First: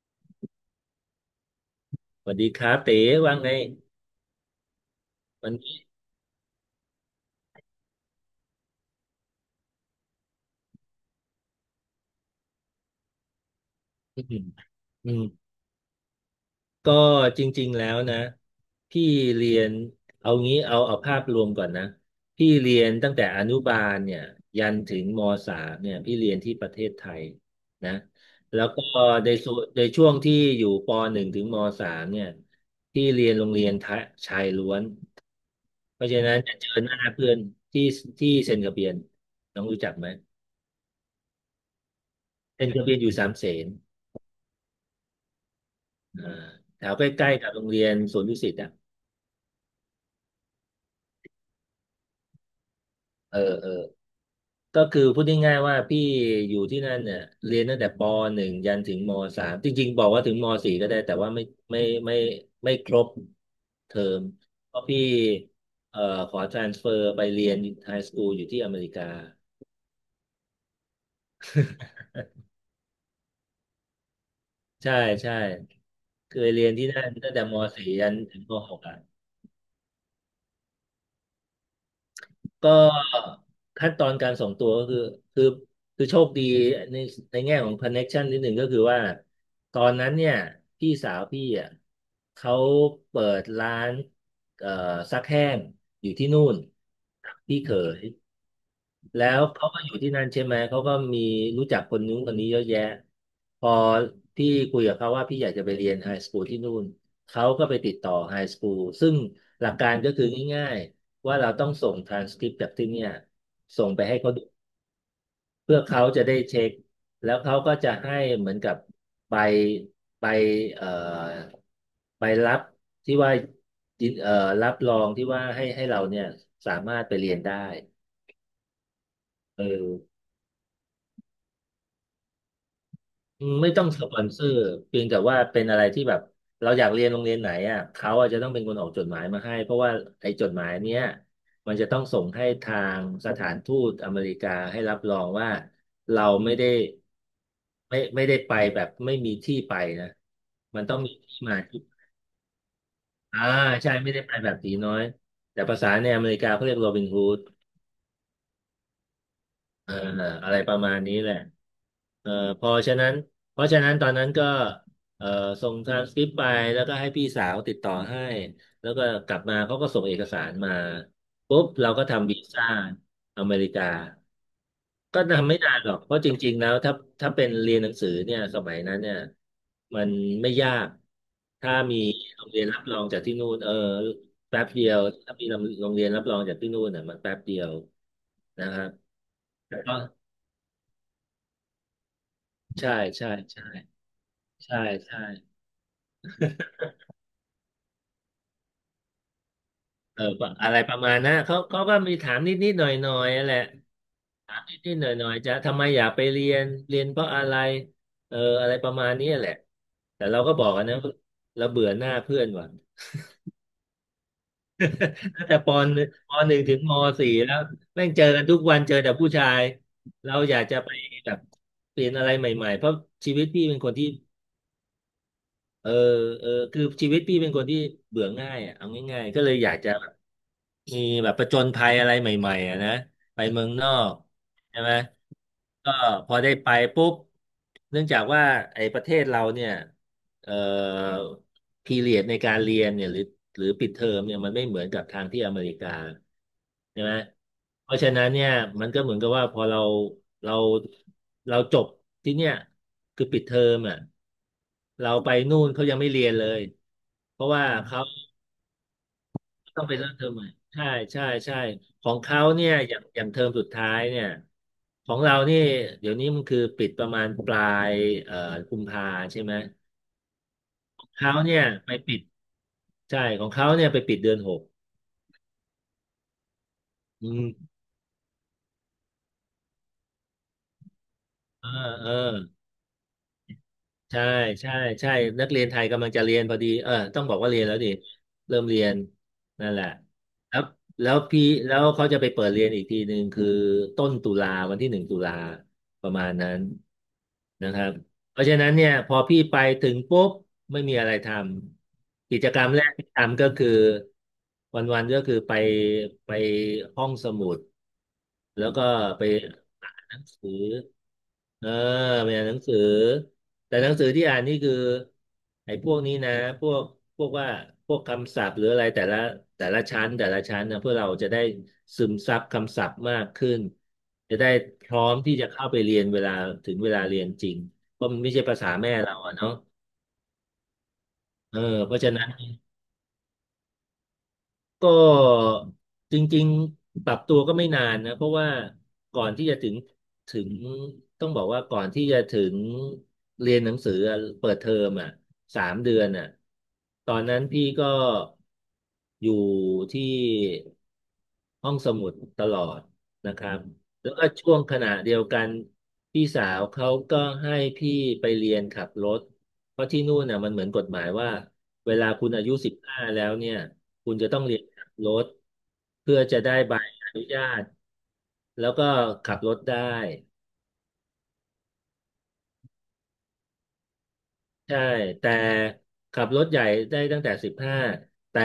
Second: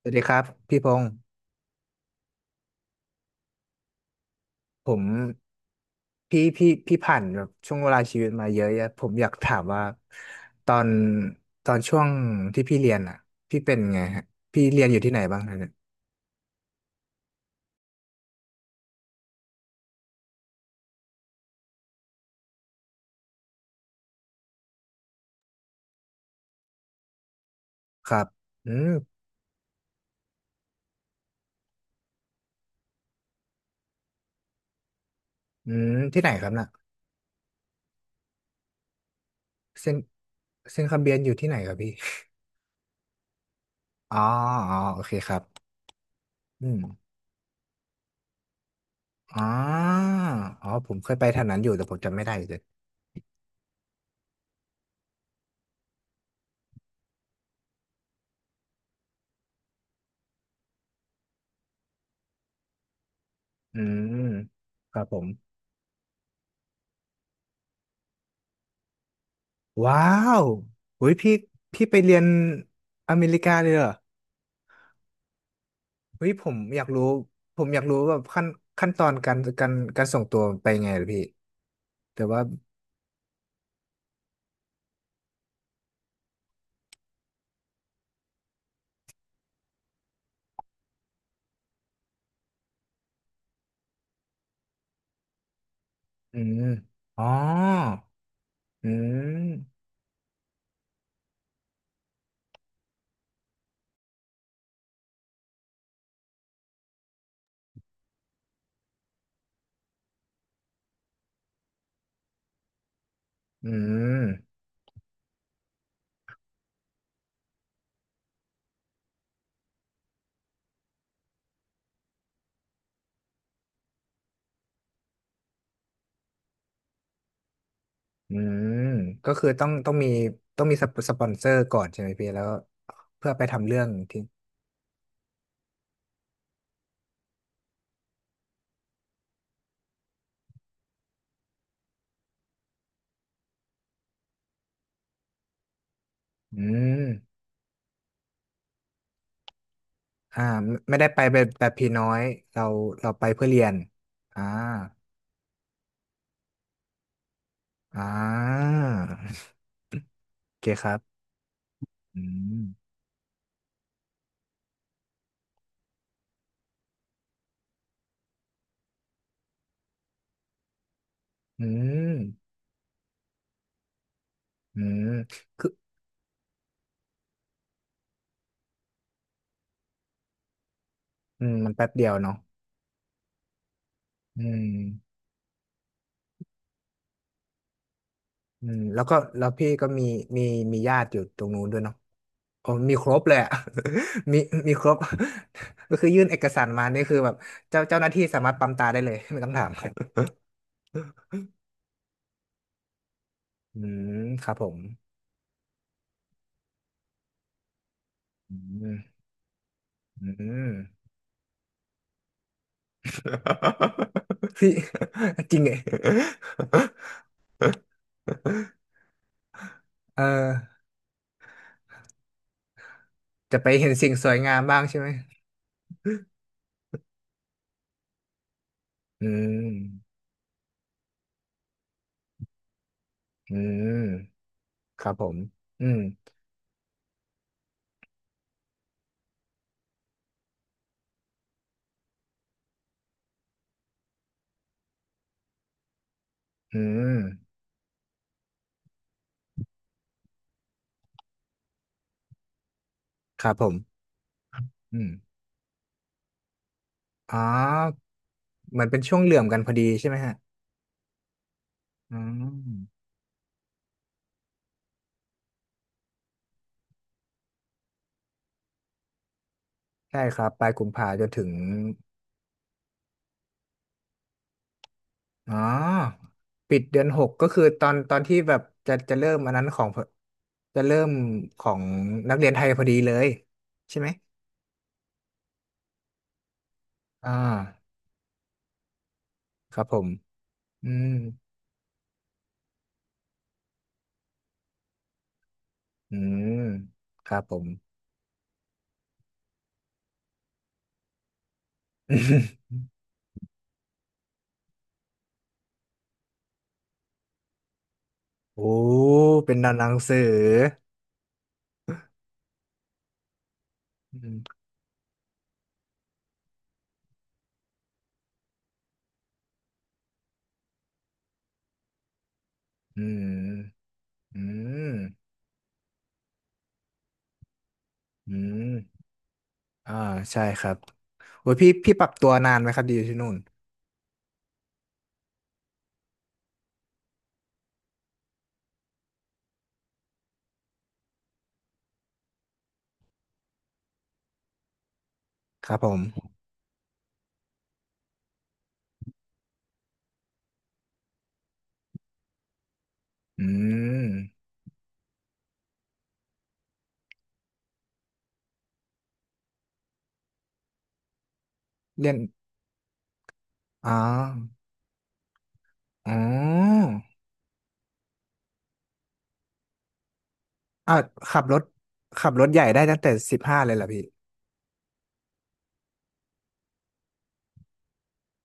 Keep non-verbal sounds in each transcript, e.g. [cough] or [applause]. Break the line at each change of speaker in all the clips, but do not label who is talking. สวัสดีครับพี่พงศ์
สวัสดีครับเต๋ว่าไง
ผม
วันนี้
พี่ผ่านแบบช่วงเวลาชีวิตมาเยอะแยะผมอยากถามว่าตอนตอนช่วงที่พี่เรียนอ่ะพี่เป็นไง
อื
ฮะ
ม
พี่เรียนอยู่
อื
ที่ไหน
ม
บ้างฮะเนี่ย
ก็จริงๆแล้วนะพี่เรียนเอางี้เอาภาพรวมก่อนนะพี่เรียนตั้งแต่อนุบาลเนี่ยยันถึงมสามเนี่ยพี่เรียนที่ประเทศไทยนะ
ครับ
แล้ว
อื
ก็
ม
ในส่วนในช่วงที่อยู่ปหนึ่งถึงมสามเนี่ยพี่เรียนโรงเรียนทะชายล้วน
อืม
เพราะฉะ
ที่ไหน
นั้น
ครับ
จะ
น่ะ
เจอหน้าเพื่อนที่ที่เซนต์กระเบียนน้องรู้จั
เส้
ก
น
ไหม
เส้นคำเบียนอยู่ที่ไหนครับพี่
เซนต์กระเบียนอยู่สามเสน
อ๋ออ๋อโอเคครับ
อ่า
อืม
แถวใกล้ๆกับโรงเรียนสวนดุสิตอ่ะ
อ๋ออ๋อผมเคยไปแถวนั้นอยู่แต่ผมจำไม่ได้เลย
เออเออก็คือพูดง่ายๆว่าพี่อยู่ที่นั่นเนี่ยเรียนตั้งแต่ปหนึ่งยันถึงมสามจริงๆบอกว่าถึงมสี่ก็ได้แต่ว่าไม่ไม่ไม่ครบ
อื
เทอ
ม
มเพราะ
ค
พี่
รับผม
เอ่อขอ transfer ไปเรียนไฮสคูลอยู่ที่อเมริกา
ว้าวอุ้ยพี่ไปเรียนอเมริกาเลยเหรอ
ใช่ใช่
เฮ้ย
เค
ผ
ย
ม
เรียน
อยาก
ที่
รู้
นั่นตั้งแต่ม
ผมอยาก
สี่
รู้
ยั
แบ
น
บ
ถึ
ขั้
ง
น
มหก
ขั้น
อ่ะ
ตอนการส่งตัวไปไงเหรอพี่แต่ว่า
ก็ขั้นตอนการส่งตัวก็คือคือโชคดีในในแง่ของคอนเน็กชันนิดหนึ่งก็คือว่าตอนนั้นเนี่ยพี่สาวพี่อ่ะเขาเปิดร้านเอ่อซักแห้งอยู่ที่
อื
นู่น
มอ๋อ
กับพี่เขย
อื
แล้ว
ม
เขาก็อยู่ที่นั่นใช่ไหม เขาก็มีรู้จักคนนู้นคนนี้เยอะแยะ พอพี่คุยกับเขาว่าพี่อยากจะไปเรียนไฮสคูลที่นู่น เขาก็ไปติดต่อไฮสคูลซึ่งหลักการก็คือง่ายๆว่าเราต้องส่งทรานสคริปต์จากที่เนี่ย
อื
ส่งไปให้เขาดู
ม
เพื่อเขาจะได้เช็คแล้วเขาก็จะให้เหมือนกับใบใบเอ่อใบรับที่ว่ายินเอ่อรับรองที่ว่าให้เราเนี่ยสามารถไปเรียนได้
อืมก็คือ
เอ
ต้องต้องมี
อ
ต้องมีสปอนเซอร์ก่อนใช่ไหมพี่แล้วเพื่อไปทำ
ไม่
เรื่อ
ต้อง
ง
สป
ที่
อนเซอร์เพียงแต่ว่าเป็นอะไรที่แบบเราอยากเรียนโรงเรียนไหนอ่ะเขาอาจจะต้องเป็นคนออกจดหมายมาให้เพราะว่าไอ้จดหมายเนี้ยมันจะต้องส่งให้ทางสถานทูตอเมริกาให้รับรองว่าเราไม่
อื
ได้
ม
ไม่ได้ไปแบบไม่มีที่ไปนะ
อ่าไม่
มันต้
ไม่
อง
ได้
มี
ไปแบ
ที่
บ
มา
แบบ
ที่
พี่น้อยเราเราไป
อ่า
เพื่อเรียน
ใช่ไม่ได้ไป
อ่า
แบบตีน้อยแต่ภาษาในอเมริกาเขาเรียกโรบินฮูด
อ่า
เอออะ
โอ
ไร
เค
ประ
ค
มา
รั
ณนี้
บ
แหละ
อื
เออ
ม
พอฉะนั้นเพราะฉะนั้นตอนนั้นก็เออส่งทรานสคริปต์ไปแล้วก็ให้พี่สาวติดต่อให้แล้วก็กลับมาเขาก็ส่งเอกสารมาปุ๊
อื
บเราก็
ม
ทำวีซ่าอเมริกา
อืม
ก็ทำไม่
คือ
นานหรอกเพราะจริงๆแล้วถ้าเป็นเรียนหนังสือเนี่ยสมัยนั้นเนี่ยมันไม่ยาก
อืมมัน
ถ้า
แป๊บ
มี
เดียวเนาะ
โรงเรียนรับรองจากที่นู่นเออ
อื
แป๊
ม
บเดียวถ้ามีโรงเรียนรับรองจากที่นู่นเนี่ยมันแป๊บเดียว
อื
นะค
ม
รับ
แล้วก็แล้วพี่
แต่
ก็
ก็
มีมีญาติอยู่ตรงนู้นด้วยเนาะโอ้
ใช่
มีครบ
ใช่
เลยอะ
ใช่
[laughs] มีมี
ใช่
ครบ
ใช่
[laughs] ก็คือยื่นเอกสารมานี่คือแบบเจ้าหน้าที่สามารถปั๊มตาได้เลยไม่ต้องถาม [laughs]
เออประอะไรประมาณนะเขาก็มีถามนิดนิดหน่อยหน่อยแหละ
อืมครั
ถา
บ
ม
ผ
นิ
ม
ดนิดหน่อยหน่อยจะทำไมอยากไปเรียนเรียนเพราะอะไรเออ
อื
อะไรประ
ม
มาณนี้แหละแต่
อื
เราก็บอกกันนะ
ม
เราเบื่อหน้าเพื่อนว่ะ
[laughs] พี่
[laughs]
[laughs]
ตั้ง
จ
แต่
ริง
ป
ไง
หนึ่งปห
[laughs]
นึ่งถึงมสี่แล้วแม่งเจอกันทุกวันเจอแต่ผู้ชาย
เอ
เรา
อ
อยากจะไปแบบเปลี่ยนอะไรใหม่ๆเพราะชีวิต
จะ
พี่
ไป
เป็นค
เห็น
นที่
สิ่งสวยงามบ้างใช่ไหม
เออเออคือชีวิตพี่เป็นคนที่เบื่อง่ายอ่ะเอาง่า
อื
ยๆก็เลยอยากจะ
ม
มีแบบประจนภัยอะไรใหม่ๆอะนะไป
อื
เมืองนอ
ม
กใช่ไหม
ครับผมอื
ก็
ม
พอได้ไปปุ๊บเนื่องจากว่าไอ้ประเทศเราเนี่ยเอ่อพีเรียดในการเรียนเนี่ยหรือปิดเทอมเนี่ยมันไม่เหมือนกับทางที่อเมริกา
อื
ใช่ไห
ม
มเพราะฉะนั้นเนี่ยมันก็เหมือนกับว่าพอเราเราจบที่เนี่ยคือปิด
ครั
เท
บ
อ
ผ
ม
ม
อ่ะ
อืม
เราไปนู่นเขายังไม่เรียนเลย
อ๋อ
เพราะว่าเขา
เหมือนเป็นช่วงเหลื่อมกันพอ
ต้
ดี
องไป
ใช่
เริ่ม
ไหม
เทอม
ฮะ
ใหม่ใช่ใช่ใช่ขอ
อื
งเขาเนี่ยอย่าง
ม
อย่างเทอมสุดท้ายเนี่ยของเรานี่เดี๋ยวนี้มันคือปิดประมาณปลายเอ่อกุมภาใช่ไหม
ใช่ครับปลายกุมภาจน
เขา
ถึง
เนี่ยไปปิดใช่ของเขาเนี่ยไปปิดเดือนหก
อ๋อปิดเดือนห
อื
กก็คือ
ม
ตอนที่แบบจะเริ่มอันนั้นของจะเริ่มข
เอ
อ
อ
ง
เออ
นักเรียนไทยพอดีเลยใช่ไหม
ใช่ใช่ใช่นักเรียนไทยกำลังจะเรียนพอดีเออต้อง
อ่า
บอกว่าเรียนแล้วดิเริ่มเรียนนั่น
ค
แห
รับ
ละ
ผม
แล้ว
อืม
เขาจะไปเปิดเรียนอีกทีหนึ่งคือต้นตุลาวันที่หนึ่งตุลาประ
อื
มาณนั้
ม
น
ครับผม
นะครับ เพราะฉะนั้นเนี่ยพอพี่ไปถึงปุ๊บไม่มีอะไรทำกิจกรรมแร
[laughs]
กที่ทำก็คือวันๆก็คือไปห้องสมุด
โอ้
แล้วก็ไป
เป็นหนั
อ่า
ง
นห
สื
นั
อ
งสือเออไปอ่านหนังสือแต่หนังสือที่
อื
อ่านนี่
ม
คือไอ้พวกนี้นะพวกพวกว่าพวกคำศัพท์หรืออะไรแต่ละชั้นแต่ละชั้นนะเพื่อเราจะได้ซึมซับคำศัพ
อื
ท์มาก
ม
ขึ้นจะ
อื
ได้
ม
พร้อมที่จะเข้าไปเรียนเวลาถึงเวลาเรียนจริง ก็ไม่
อื
ใช่ภาษา
ม
แม่เราอะเนาะ
อ่าใช่ครับโอ้ย
เออ
พี่
เพ
พี่
ราะ
ปรั
ฉะ
บ
นั้
ตั
น
วนานไหมครับดีอยู่ที่นู่น
ก็จริงๆปรับตัวก็ไม่นานนะเพราะว่าก่อนที่จะถึงต้องบอกว่าก่อนที่จะถึงเรียนหนังสืออะเปิดเทอมอ่ะสา
ครั
ม
บผ
เดื
ม
อนอ่ะตอนนั้นพี่ก็อยู่ที่ห้องสมุดตลอดนะค
อื
รับแล้วก็
ม
ช่วงขณะเดียวกันพี่สาวเขาก็ให้พี่ไปเรียนขับรถเพราะที่นู่นน่ะมันเหมือนกฎหมายว่าเวลา
เรียน
คุณอายุสิบห้าแล้วเนี่ย
อ๋อ
คุณจะต้องเรียนขับรถ
อ๋
เพื่
อ
อจะได้ใบอนุญาตแล้วก็ขับรถได้
อ่ะขับรถใหญ่ได้ตั้งแต่สิบห้าเลยเหรอพี่
ใช่แต่ขับรถใหญ่ได้ตั้งแต่สิบห้าแต่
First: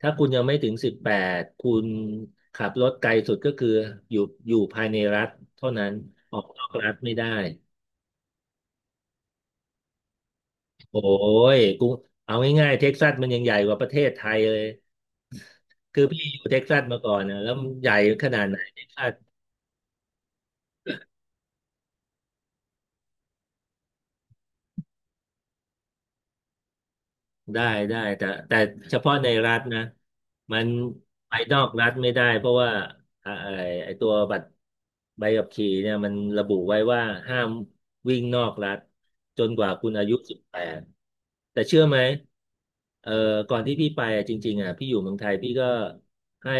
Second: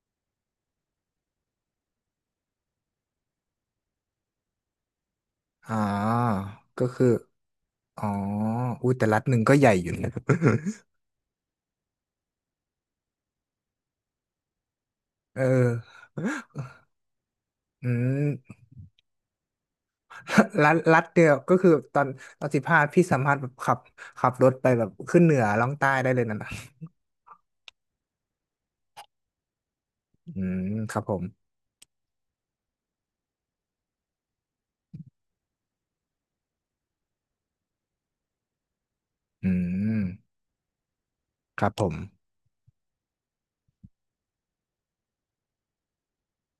ถ้าคุณยังไม่ถึงสิบแปดคุณขับรถไกลสุดก็คืออยู่อยู่ภายในรัฐเท่า
อ๋อ
นั้นออกนอก
ก็
รัฐ
คือ
ไม่ได้
อ๋ออุ้ยแต่รัฐหนึ่งก็ใหญ่อยู่นะ
โอ้ยกูเอาง่ายๆเท็กซัสมันยังใหญ่กว่าประเทศไทยเลย
[laughs] เอ
คื
อ
อพี่อยู่เท็กซัสมาก่อนนะแล้วมันให
อื
ญ่ขนาดไหน
ม [laughs] รัฐเดียวก็คือตอนสิบห้าพี่สามารถแบบขับรถไปแบบขึ้นเหนือล่องใต้ได้เลยนะนะ
ได้ได้แต่เฉพาะในรัฐนะ
อื
มั
ม
น
ครับผม
ไปนอกรัฐไม่ได้เพราะว่าอ่าไอไอตัวบัตรใบขับขี่เนี่ยมันระบุไว้ว่าห้ามวิ่งนอกรัฐจ
อื
นกว่าคุณ
ม
อายุสิบแปดแต่
ครับ
เชื่
ผ
อ
ม
ไหมเอ่อก่อนที่พี่ไปอะจริงๆอ่ะพี่อยู่เมืองไทยพี่ก็ให้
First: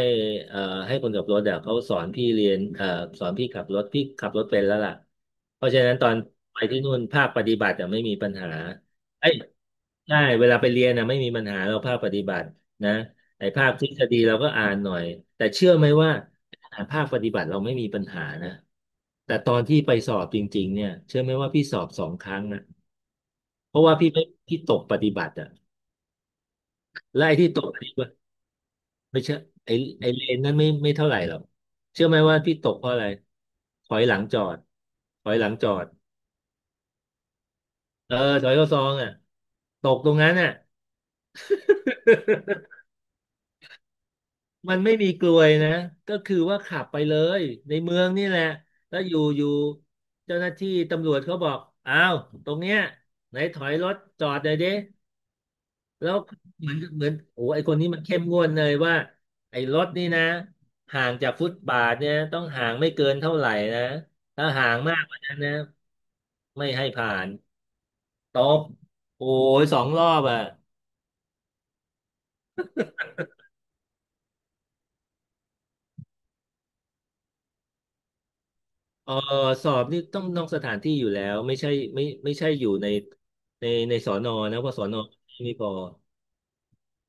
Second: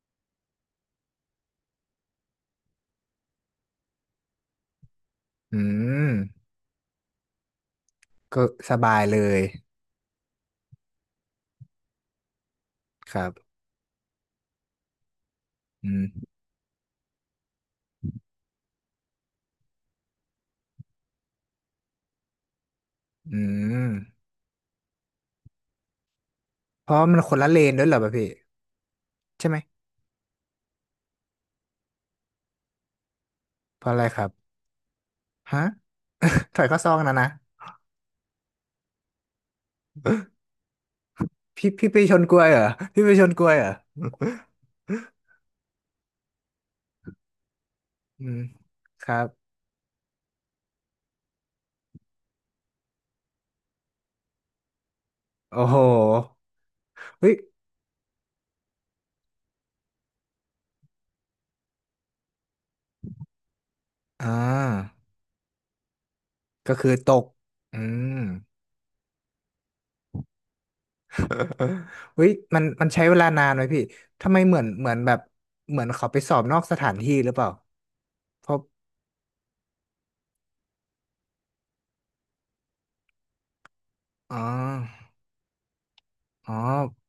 เอ่อให้คนขับรถอ่ะเขาสอนพี่เรียนเอ่อสอนพี่ขับรถพี่ขับรถเป็นแล้วล่ะ
อื
เพราะฉะนั้นตอ
ม
นไปที่นู่นภาคปฏิบัติอ่ะไม่มีปัญ
ก็
หา
สบายเล
ไอ้
ย
ใช่เวลาไปเรียนนะไม่มีปัญหาเราภาคปฏิบัตินะ
ครับ
ไอ้ภาคทฤษฎีเราก็อ่านหน่อยแต่เชื่อไหม
อื
ว่า
ม
ขนาดภาคปฏิบัติเราไม่มีปัญหานะแต่ตอนที่ไปสอบจริงๆเนี่ยเชื่อไหมว่าพี่สอบ2 ครั้งนะ
อื
เพ
ม
ราะว่าพี่ไม่พี่ตกปฏิบัติอ่ะ
เพราะมัน
และ
ค
ไอ้
นละ
ที่
เล
ตก
น
ป
ด้วย
ฏิ
เหรอ
บั
ป่ะ
ติ
พี่
ไม่เชื่อ
ใช่ไหม
ไอ้ไอ้เลนนั้นไม่เท่าไหร่หรอกเชื่อไหมว่าพี่ตกเพราะอะไร
เพ
ถ
ราะ
อ
อะ
ย
ไร
หลั
ค
ง
รั
จอ
บ
ดถอยหลัง
ฮะ
จอด
[laughs] ถอยเข้าซองนะนะ
เออถอยเข้าซองอ่ะตกตรงนั้นอ่ะ
พี่ไปชนกล้วยเหรอ
[laughs]
พี่ไปชนกล้วยเหรอ
มันไม่มีกลวยนะก็คือว่าขับไปเลยในเมือง
[laughs] อื
นี่แห
ม
ละ แล้ว
ค
อยู่
รับ
อยู่เจ้าหน้าที่ตำรวจเขาบอกอ้าวตรงเนี้ยไหนถอยรถจอดหน่อยดิ
โอ้โห
แล้วเหมือน
เฮ้ย
โอ้ไอคนนี้มันเข้มงวดเลยว่าไอรถนี่นะห่างจากฟุตบาทเนี่ยต้องห่างไม่เกินเท่าไหร่นะ
อ่า
ถ้าห่างมากกว่านั้นนะไม่
ก็
ให้
คือต
ผ่า
ก
น
อืม
ตบโอ้ย2 รอบอ่ะ
[laughs] เฮ้ยมันใช้เวลานานไหมพี่ทำไมเหมือนแบบเหมือนเขาไปสอบนอกสถานที่หรือเปล่าเพราะ
เออสอบนี่ต้องนอกสถานที่อยู่แล้วไม่ใช่ไม่ใช่อยู่ในสอนอ
อ๋อ
นะว่าะสอนอไม่พอ
อ๋อ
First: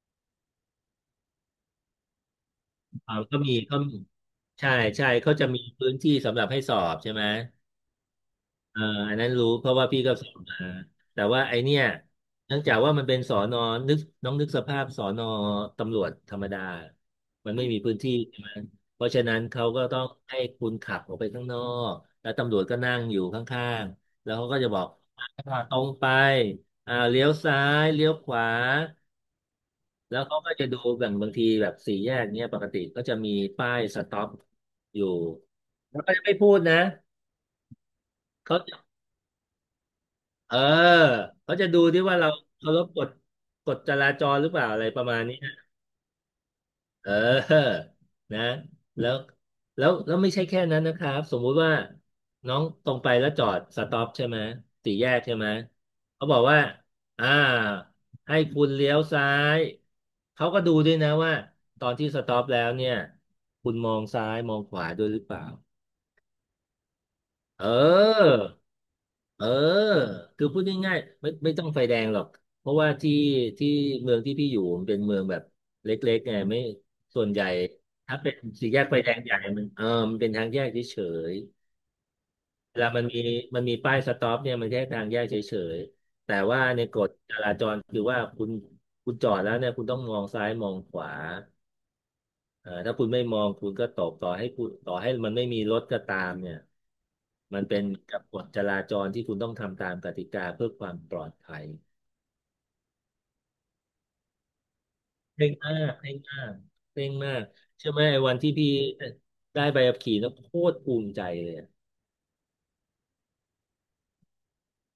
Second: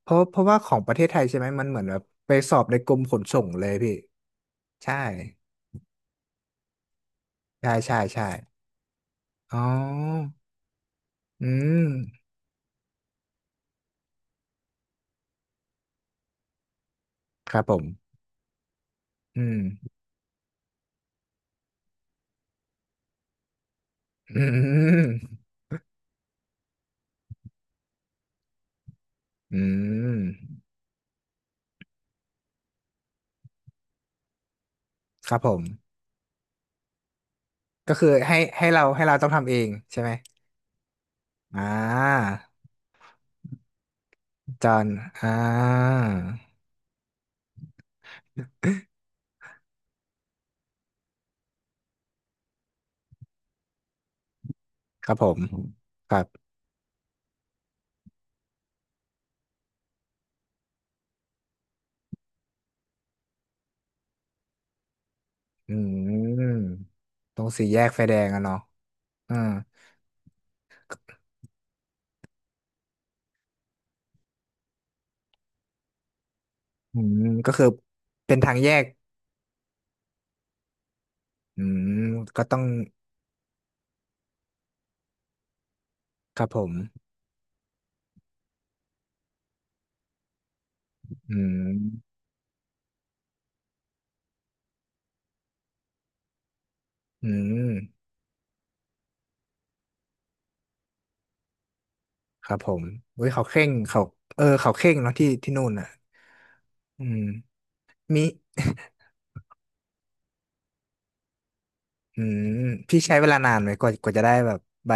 เพราะว่าของประเทศไทยใช่ไหมมันเหมือนแบบไปสอบในกรมข
อ่า
น
ก็
ส่ง
มี
เลย
ก็
พี่
มีใช่
ใช่
ใช่เขาจะมีพื้นที่สำหรับให้สอบใช่ไหม
ใช่ใช่ใช่
เอ่ออันนั้นรู้
อ๋อ
เพราะว่าพี่ก็สอบมาแต่ว่า
อื
ไอเนี่ย
ม
เนื่องจากว่ามันเป็นสอนอนึกน้องนึกสภาพสอนอตำรวจธรรมดามั
ค
น
รับ
ไม่
ผ
มี
ม
พื้นที่ใช่ไหมเพราะฉะนั้น
อืม
เขาก็ต้องให้คุณขับออกไปข้างนอกแล้วตำรวจก็นั่งอยู่ข้างๆแล้ว
อื
เขาก็จะบอก
ม
ตรงไปเลี้ยวซ้ายเลี้ยวขวา
อื
แล้
ม
วเขาก็จะดูแบ่งบางทีแบบสี่แยกเนี้ยปกติก็จะมีป้ายสต็อปอยู่
ครับผม
แล้วก็จะไม่พูดนะ
ก็คือให้
เขา
ให้เราให้เราต้องทำเองใช่ไหม
เออเขา
อ่
จะดูที่ว่าเรา
า
เคารพกฎกฎจราจรหรือเป
จ
ล่า
อ
อะไร
น
ประมาณ
อ่
นี้นะ
า
เออ [laughs] นะแล้วแล้วไม่ใช่แค่นั้นนะครับสมมุติว่าน้องตรงไปแล้วจอดสต็อปใช่ไหมสี่แย
ครับ
ก
ผ
ใช่
ม
ไหม
ครั
เขาบอก
บ
ว่าอ่าให้คุณเลี้ยวซ้ายเขาก็ดูด้วยนะว่าตอนที่สต็อปแล้วเนี่ยคุณมองซ้ายมองขวาด้วยหรือเปล่า
อืมตรงสี่
เอ
แยกไฟแดง
อ
อะเนาะอ่า
เออคือพูดง่ายๆไม่ต้องไฟแดงหรอกเพราะว่าที่เมืองที่พี่อยู่มันเป็นเมืองแบบเล็กๆไงไม่
อืม
ส่วนใหญ่
ก็คือ
ถ้าเป็
เป็
น
นทาง
สี่
แย
แย
ก
กไฟแดงใหญ่มันเออมันเป็นทางแยกเฉย
อืมก็ต้อง
ๆเวลามันมีป้ายสต็อปเนี่ยมันแค่ทางแยกเฉยๆแต่
ครับผ
ว่า
ม
ในกฎจราจรคือว่าคุณจอดแล้วเนี่ยคุณต้องมองซ้ายมองขวา
อืม
ถ้าคุณไม่มองคุณก็ตกต่อให้คุณต่อให้มันไม่มีรถก็ตามเนี่ย
อื
มั
ม
นเป็นกับกฎจราจรที่คุณต้องทำตามกติกาเพื่อความปลอดภัย
ครับผมเว้ยเขาเคร่งเขาเออเขาเคร่งเนาะที่
เคร่
ที่
ง
นู่น
มา
อ่ะ
กเคร่งมากเค
อื
ร่ง
ม
มากเชื่อไหมไอ้
มี
วันที่พี่ได้ใบขับขี่แล้วโคตรภูมิใจเลยอะ
อืมพี่ใช้เวลานานไหม กว่าจะได้แบบใบ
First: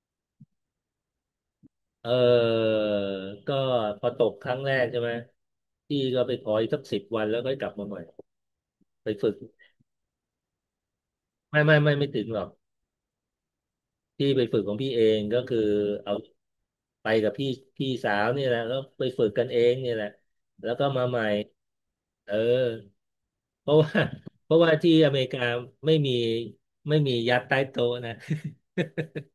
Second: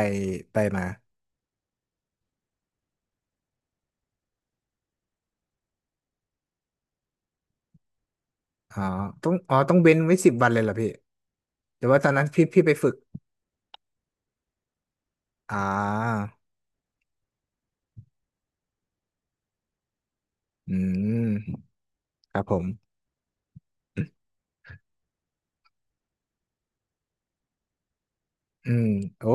ใบมา
เออก็พอตกครั้งแรกใช่ไหมพี่ก็ไปขออีกสัก10 วันแล้วก็กลับมาใหม่
อ๋อ
ไป
ต้อ
ฝึ
ง
ก
อ๋อ ต้องเว้นไว้สิบวันเลยเหรอพี่
ไม่ไม่
แต่
ไม่
ว่าต
ไม่
อน
ถึ
นั้น
งหร
พี่
อก
พี่ไปฝึก
พี่ไปฝึกของพี่เองก็คือ
อ่า
เอาไปกับพี่พี่สาวนี่แหละแล้วไปฝึกกันเองนี่แหละแล้
อื
วก็มาใหม่
ม
เอ
ครับผ
อ
ม
เพราะว่า [laughs] เพราะว่าที่อเมริกาไม่มีไม่มียัดใต้โต๊ะนะ [laughs]
อืมโอ้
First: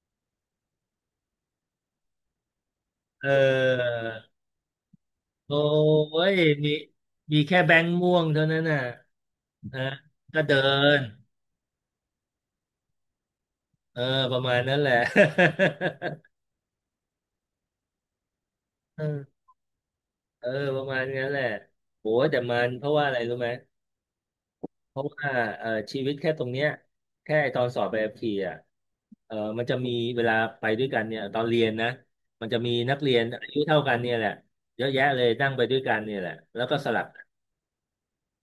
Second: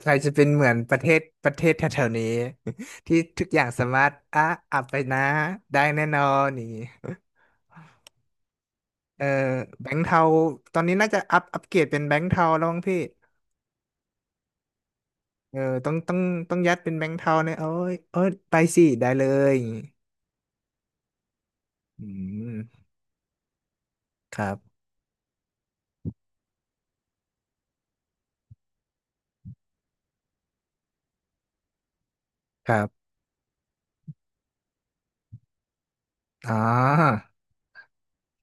ไทยจะเป็นเหมือนประเทศแถวๆนี้ [laughs] ที่
เ
ทุกอย่างสา
ออ
มารถอ่ะอับไปนะ
โอ้
ได้แน่นอ
ย
นอย่าง
มี
นี้
มีแค่แบงค์ม่วงเท่านั้นน่ะ
เออ
นะ
แบงค์เทา
ก็เดิ
ตอนนี้
น
น่าจะอัปเกรดเป็นแบงค์เทาแล้วมั้งพี่
เออประมาณนั้นแหละ
เออต้องยัดเป็นแบงค์เทาเนี่ยโอ้ยโอ้ยไปสิ
[laughs] เอ
ได้เล
อ
ยอย่างงี้
เออประมาณนั้นแหละ
อื
โหแต่มันเพ
ม
ราะว่าอะไรรู้ไหม
ครับ
เพราะว่าชีวิตแค่ตรงเนี้ยแค่ตอนสอบใบขับขี่อ่ะมันจะมีเวลาไปด้วยกันเนี่ยตอนเรียนนะมันจะ
ค
มี
รั
นัก
บ
เรียนอายุเท่ากันเนี่ยแหละเยอะแยะเลยนั่งไปด้วยกันเนี่ยแหละ
อ๋
แล้วก็สลับ
อ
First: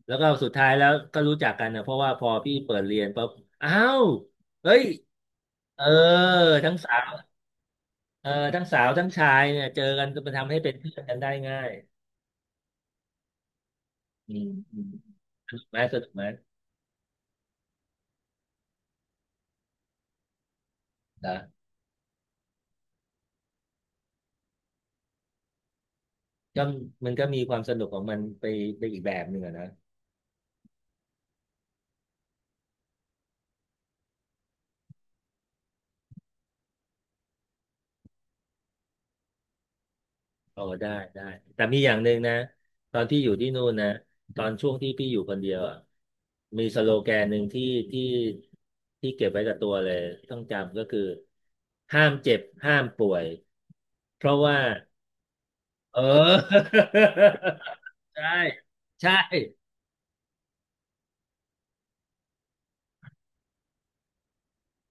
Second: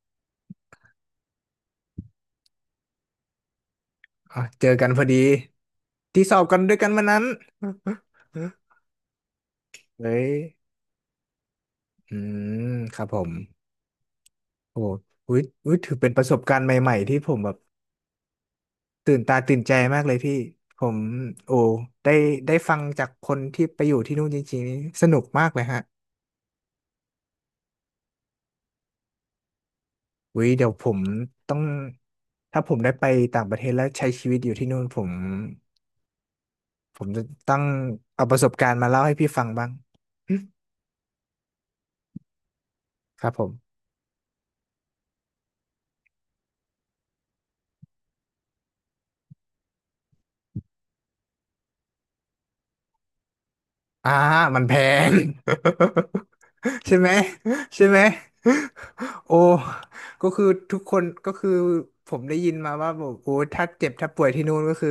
แล้วก็สุดท้ายแล้วก็รู้จักกันนะเพราะว่าพอพี่เปิดเรียนปุ๊บอ้าว
อ๋อเจอ
เฮ้ย
กันพอดี
เออ
ที่สอบกัน
ทั้
ด้ว
ง
ยกัน
สา
วัน
ว
นั้น [laughs]
เออทั้งสาวทั้งชายเนี่ยเจอกั
เฮ้
นก็
ย
มันทำให้เป็นเพื่อนกันได้ง่าย
อืมครับผม
อืม
โอ้
อืม
อุ้ย
สนุก
อุ้ย
ไหม
ถือ
ส
เป็
นุ
น
ก
ป
ไหม
ระสบการณ์ใหม่ๆที่ผมแบบตื่นตาตื่นใจมากเลยพี่ผมโอ้
นะ
ได้ได้ฟังจากคนที่ไปอยู่ที่นู่นจริงๆนี่สนุกมากเลยฮะ
ก็มันก็มีความสนุกของมันไปไปอีกแบบหนึ่งอะนะ
วิเดี๋ยวผมต้องถ้าผมได้ไปต่างประเทศแล้วใช้ชีวิตอยู่ที่นู่นผมจะต้องเอาประสบการณ์มาเล่าให้พี่ฟังบ้างอืม
อ๋อได้ได้แต่มีอย่างหนึ่งนะตอนที่
ค
อ
รับ
ยู่
ผ
ที่นู่น
ม
นะตอนช่วงที่พี่อยู่คนเดียวอะมีสโลแกนหนึ่งที่ที่เก็บไว้กับตัวเลยต้องจำก็คือห้ามเจ็บห้ามป่วย
อ่า
เพราะว่า
มันแพง
เออ
[laughs] ใช่ไหมใช่ไหม
[laughs] ใช่ใช่
โอ้ก็คือทุกคนก็คือผมได้ยินมาว่าบอกโอ้ถ้าเจ็บถ้าป่วยที่นู่นก็คือ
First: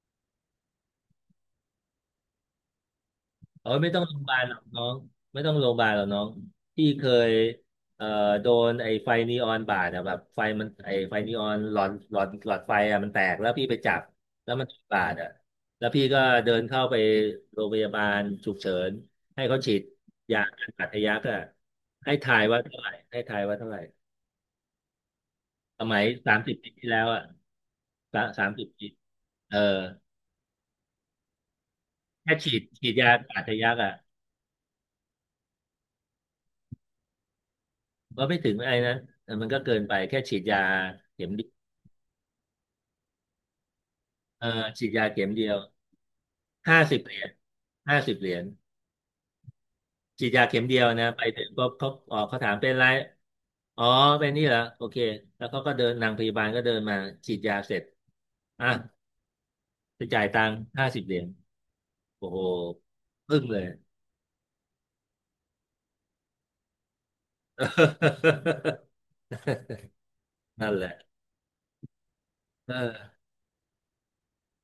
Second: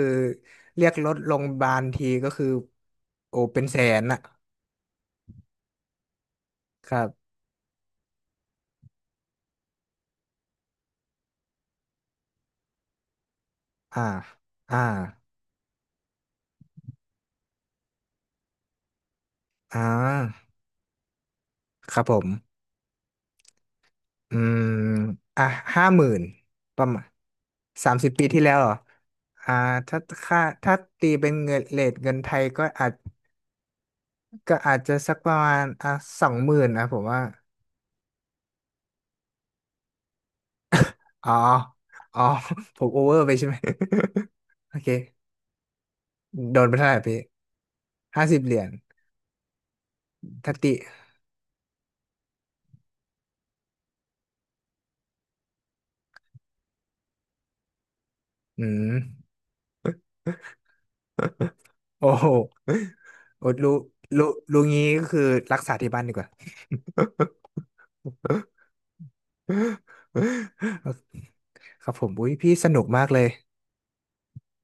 เรียกรถโรงพยาบาลทีก็คือโอ้เป็น
เออ
แส
ไม่ต้อ
น
งโร
อะ
งพยาบาลหรอกน้องไม่ต้องโรงพยาบาลหรอกน้องพี่
ครั
เคย
บ
เอ่อโดนไอ้ไฟนีออนบาดอะแบบไฟมันไอ้ไฟนีออนหลอดไฟอะมันแตกแล้วพี่ไปจั
อ่า
บแล้วมัน
อ่า
บาดอะแล้วพี่ก็เดินเข้าไปโรงพยาบาลฉุกเฉินให้เขาฉี
อ่
ดยา
า
กันบาดทะยักอะ
ครับผ
ให้ทาย
ม
ว่าเท่าไหร่ให้ทายว่าเท่าไหร่
อืมอ่ะ
ส
ห้า
มั
ห
ย
มื่น
สามสิบปี
ประ
ที่
มา
แล้
ณ
วอะ
สามสิบปีที่
สา
แล้
ม
ว
สิ
เห
บ
รอ
ปี
อ่า
เออ
ถ้าค่าถ้าตีเป็นเงินเรทเงินไท
แค่
ยก็อา
ฉี
จ
ดยากันบาดทะยักอะ
ก็อาจจะสักประมาณอ่ะสองหมื่นนะผมว่า
ว่าไม่ถึงไอ้นะเออมันก็เกินไปแค่ฉีดยาเข็
อ๋อ
ม
อ๋อ [laughs] ผมโอเวอร์ไปใช่ไหม [laughs]
เออ
โอ
ฉี
เค
ดยาเข็มเดียว
โดนไป
ห้า
เท่าไห
สิ
ร่
บเห
พี่
รียญห้าสิบ
ห้า
เหรี
สิ
ย
บ
ญ
เหรียญ
ฉีดยา
ถ้า
เข็ม
ติ
เดียวนะไปถึงก็เขาอ๋อเขาถามเป็นไรอ๋อเป็นนี่เหรอโอเคแล้วเขาก็เดินนางพยาบาลก็เดินมาฉีดยาเสร็จ
อื
อ่ะ
ม
ไปจ่ายตังค์ห้าสิบเหรียญ
[laughs] โอ้โห
โอ้โหอึ้ง
โอ้
เลย
รู้รู้งี้ก็คือรักษาที่บ้านดีกว่า
[laughs]
[laughs]
นั่นแหละ
ครับผมอุ้ยพี่ส
เออ
นุกมากเลย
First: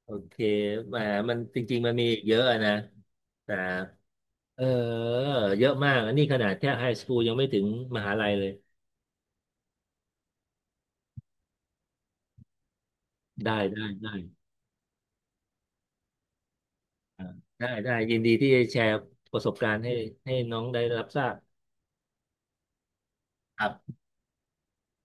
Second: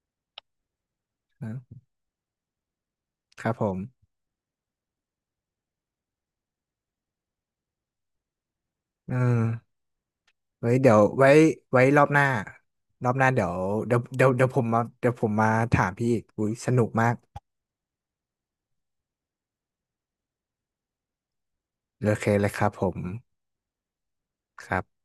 โอเคแหมมันจริ
นะ
งๆมันมีอีกเยอะอะนะ
ครั
แต่
บผม
เออเยอะมากอันนี้ขนาดแค่ไฮสคูลยังไม่ถึงมหาลัยเลย
เออไว้เดี๋ยวไว้รอบหน้ารอบหน้าเดี๋ยว
ได้ได้
เดี๋ยว
ได้
เดี๋ยวเดี๋ยวผมมาถามพี่อีกอุ้ยสนุกมาก
อ่าได้ได้ยินดีที่จะแชร์ประสบการณ์ให้ให้น้องได้รับทราบ
โอเคเลยครับผม
ครับ
ครับ